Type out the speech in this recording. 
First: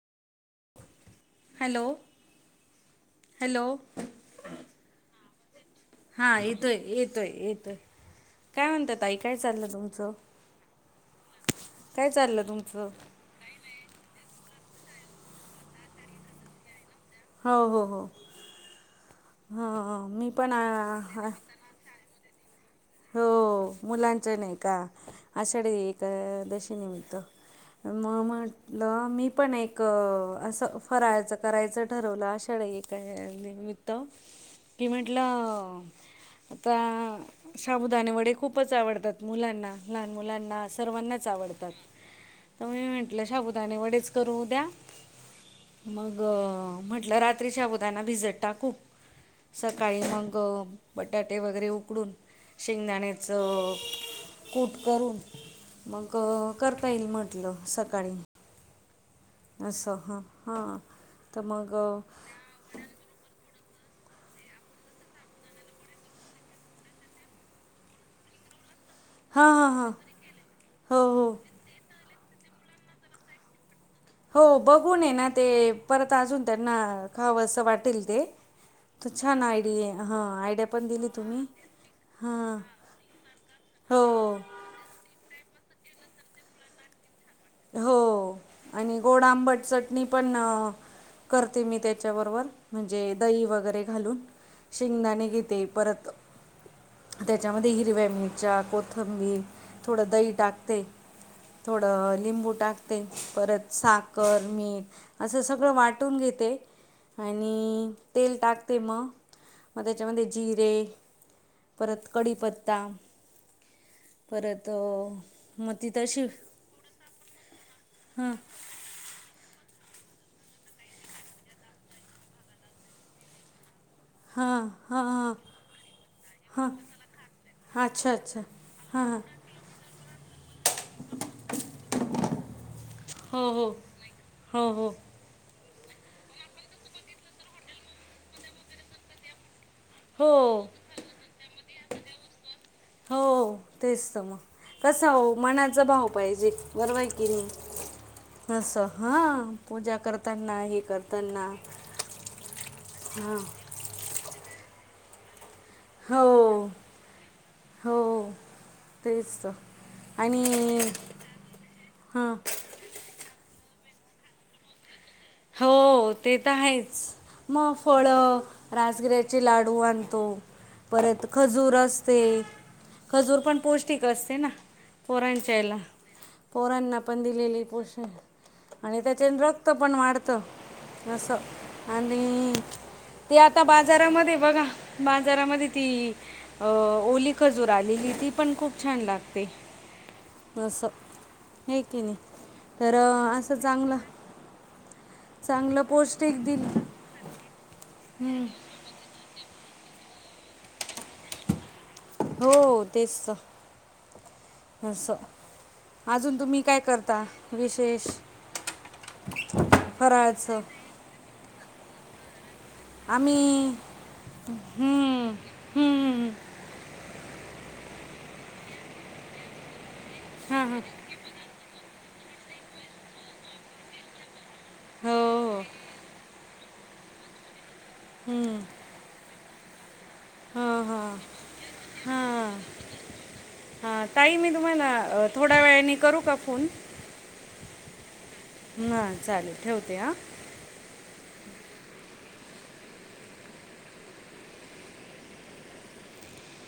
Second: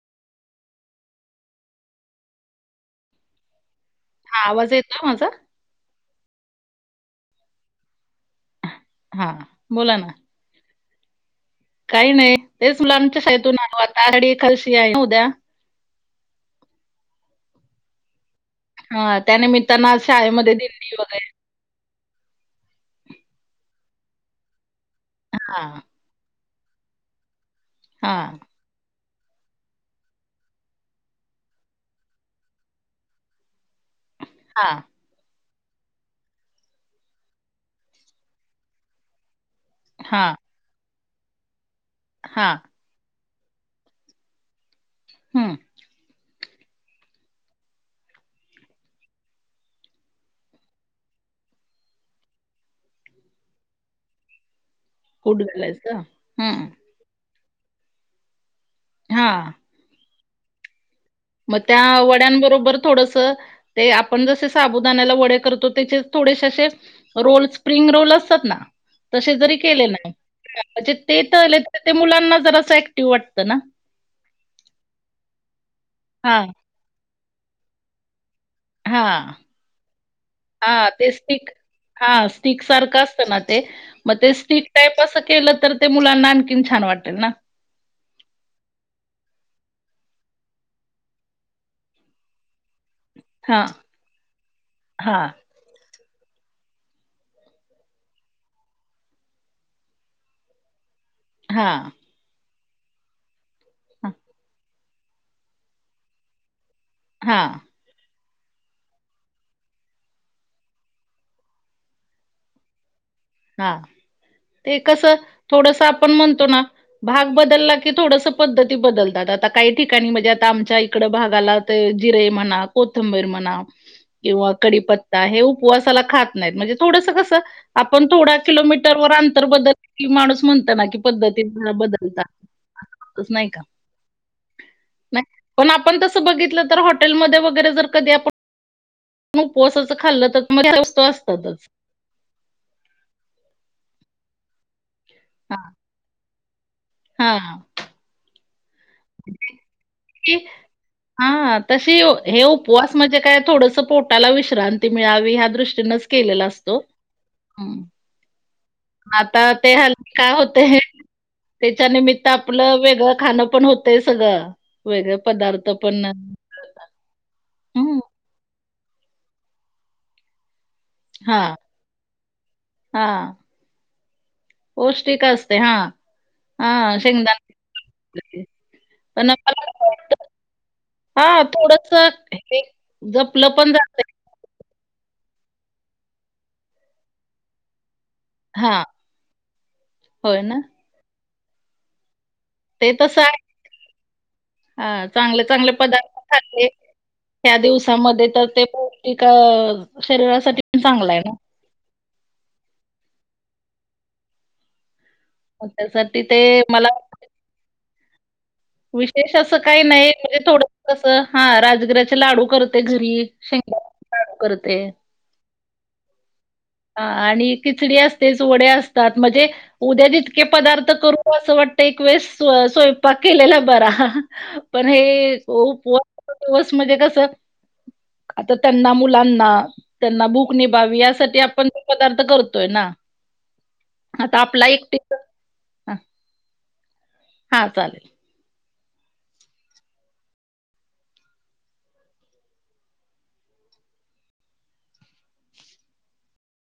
Hello hello हा आवाज येतो माझा हा येतोय येतोय येतोय काय म्हणत्यात ताई हां. काय चाललं बोला ना. तुमचं काय काही नाही चाललं तेच तुमचं मुुलांच्या शाळेतून आलो आता आषाडी एकादशी आहे ना उद्या हो हो हो हां, त्यानिमित्तानं आज हं मी पण शाळेमध्ये दिंडी वगैरे अं हो.. मुलांचं नाही का, आषाढी हां, एकादशी निमित्त. म हां, म ल. मी पण एक असं फराळाचं करायचं ठरवलं आषाढ एका निमित्त. हा. की म्हटलं आता साबुदाणे वडे खूपच आवडतात मुलांना. लहान मुलांना सर्वांनाच आवडतात. हा तर मी म्हंटलं शाबुदाने वडेच करू द्या. हम् मग गं म्हटलं रात्री साबुदाणा भिजत टाकू. सकाळी मग अं बटाटे वगैरे उकडून. शेंगदाण्याच कूट करून, कूट घालायचं. मग हं. कर ता येल म्हटलं सकाळी. हा. असं ह हां. तर मग त्या अ, वड्यांन बरोबर थोडस. ते आपण जसे साबुदानाला वडे करतो त्याचे थोडेसे असे रोल स्प्रिंग रोल असतात ना. तसे हां जरी हां केले हां ना, म्हणजे हो ते हो तळले तर ते मुलांना जरंसं ऍक्टिव्ह वाटतं ना. हो बघून ये ना ते परत अजून हां, त्यांना खावस वाटेल ते. तर हां. छान आयडी आहे. हा आयडिया पण दिली तुम्ही. हा हां स्टिक सारखं असतं ना ते, मग ते हो स्टिक ते तसं केलं तर ते मुलांना आणखीन छान वाटेल ना. हो. आणि गोड, आंबट चटणी पण अं, करते मी त्याच्याबरोबर म्हणजे दही हां, वगैरे घालून. हां, शेंगदाणे घेते परत त्याच्यामध्ये हिरव्या मिरच्या, कोथंबीर थोडं दही टाकते. हां, थोडं लिंबू टाकते, परत हां, साखर, मीठ असं सगळं वाटून घेते, हां, आणि तेल टाकते म, म त्याच्यामध्ये जिरे परत कडिपत्ता. हा. ते कस मग थोडस ती आपण तशी म्हणतो ना. भाग बदलला की थोडस हां पद्धत ती, बदलतात. आता काही ठिकाणी म्हणजे आता आमच्या इकड भागाला ते जिरे म्हणा, कोथंबीर म्हणा ते [inaudible] किंवा हां कडीपत्ता, हां हे उपवासाला खात नाहीत. हां म्हणजे थोडस कसं आप पण अच्छा थोडा अच्छा किलोमीटर वर हां अंतर बदल की माणूस म्हणत ना, कि पद्धतीन बदलतात. असं होतंच नाही हो, का? हो, हो, हो. नाही, पण आपण तसं बघितलं तर हॉटेलमध्ये वगैरे जर कधी आपण उपवासच त खाल्ल. तर त्या हो मध्ये वस्तू असतातच. हो तेच तर मग. कसं हो मनाचा भाव पाहिजे. गर्व हाय किणी हा. असं. हां पूजा करताना हे करताना हा, तशी हे उपवास म्हणजे हां काय थोडस पो त्याला विश्रांती मिळावी ह्या दृष्टीनच केलेला हो असतो. हो तेच आता तर ते हेल काय आणि होतय. त्येच्या निमित्त हां आपलं वेगळं खाणं पण होतंय सगळं. वेगळं पदार्थ. पण हो ते तर हायच, मग हं. फळ राजगिऱ्याचे लाडू आणतो, परत हां, खजूर असते. हां. खजूर पण पौष्टिक असते ना, पौष्टिक असते. पोरांच्याला. हां, पोरांना हां. पण शेंगदाणे दिलेली पोषण, आणि पण त्याच्यान मला रक्त असं पण वाटतं वाढत. त. अस, हां, थोडंसं आणि हे ते जपलं आता पण जातंय. बाजारामध्ये बघा. बाजारामध्ये ती अ, ओली खजूर आलेली. ती पण खूप हां, छान लागते, होय ना? अस्स हे कीनी. तर, असं चांगल. हा, चांगले -चांगले पदार्थ खाल्ले. दिल त्या दिवसामध्ये तर ते पौष्टिक, शरीरासाठी पण चांगलं हाय ना. हो तेच तर, असं. मग त्यासाठी ते अजून तुम्ही काय मला करता विशेष? विशेष असं काही नाही, म्हणजे फराळाचं थोड कसं राजगिराचे लाडू करत. आम्ही हम्म, हम्ममं हा आणि खिचडी असतेच, वडे असतात मजे उद्या जितके हां, हां. पदार्थ करून असं वाटतय एक वेळेस स्व, स्वयंपाक केलेला बरा. पण हो हे हो उपवासाचे दिवस मजे कस आता हम्म, त्यांना मुलांना, त्यांना भूक हां, निभावी हां, यासाठी आपण पदार्थ करतोय ना. हा, ताई आता मी आपला तुम्हाना, एकटीचा थोड्या वेळाने करू का फोन? हा चालेल. हा चालेल ठेवते हा.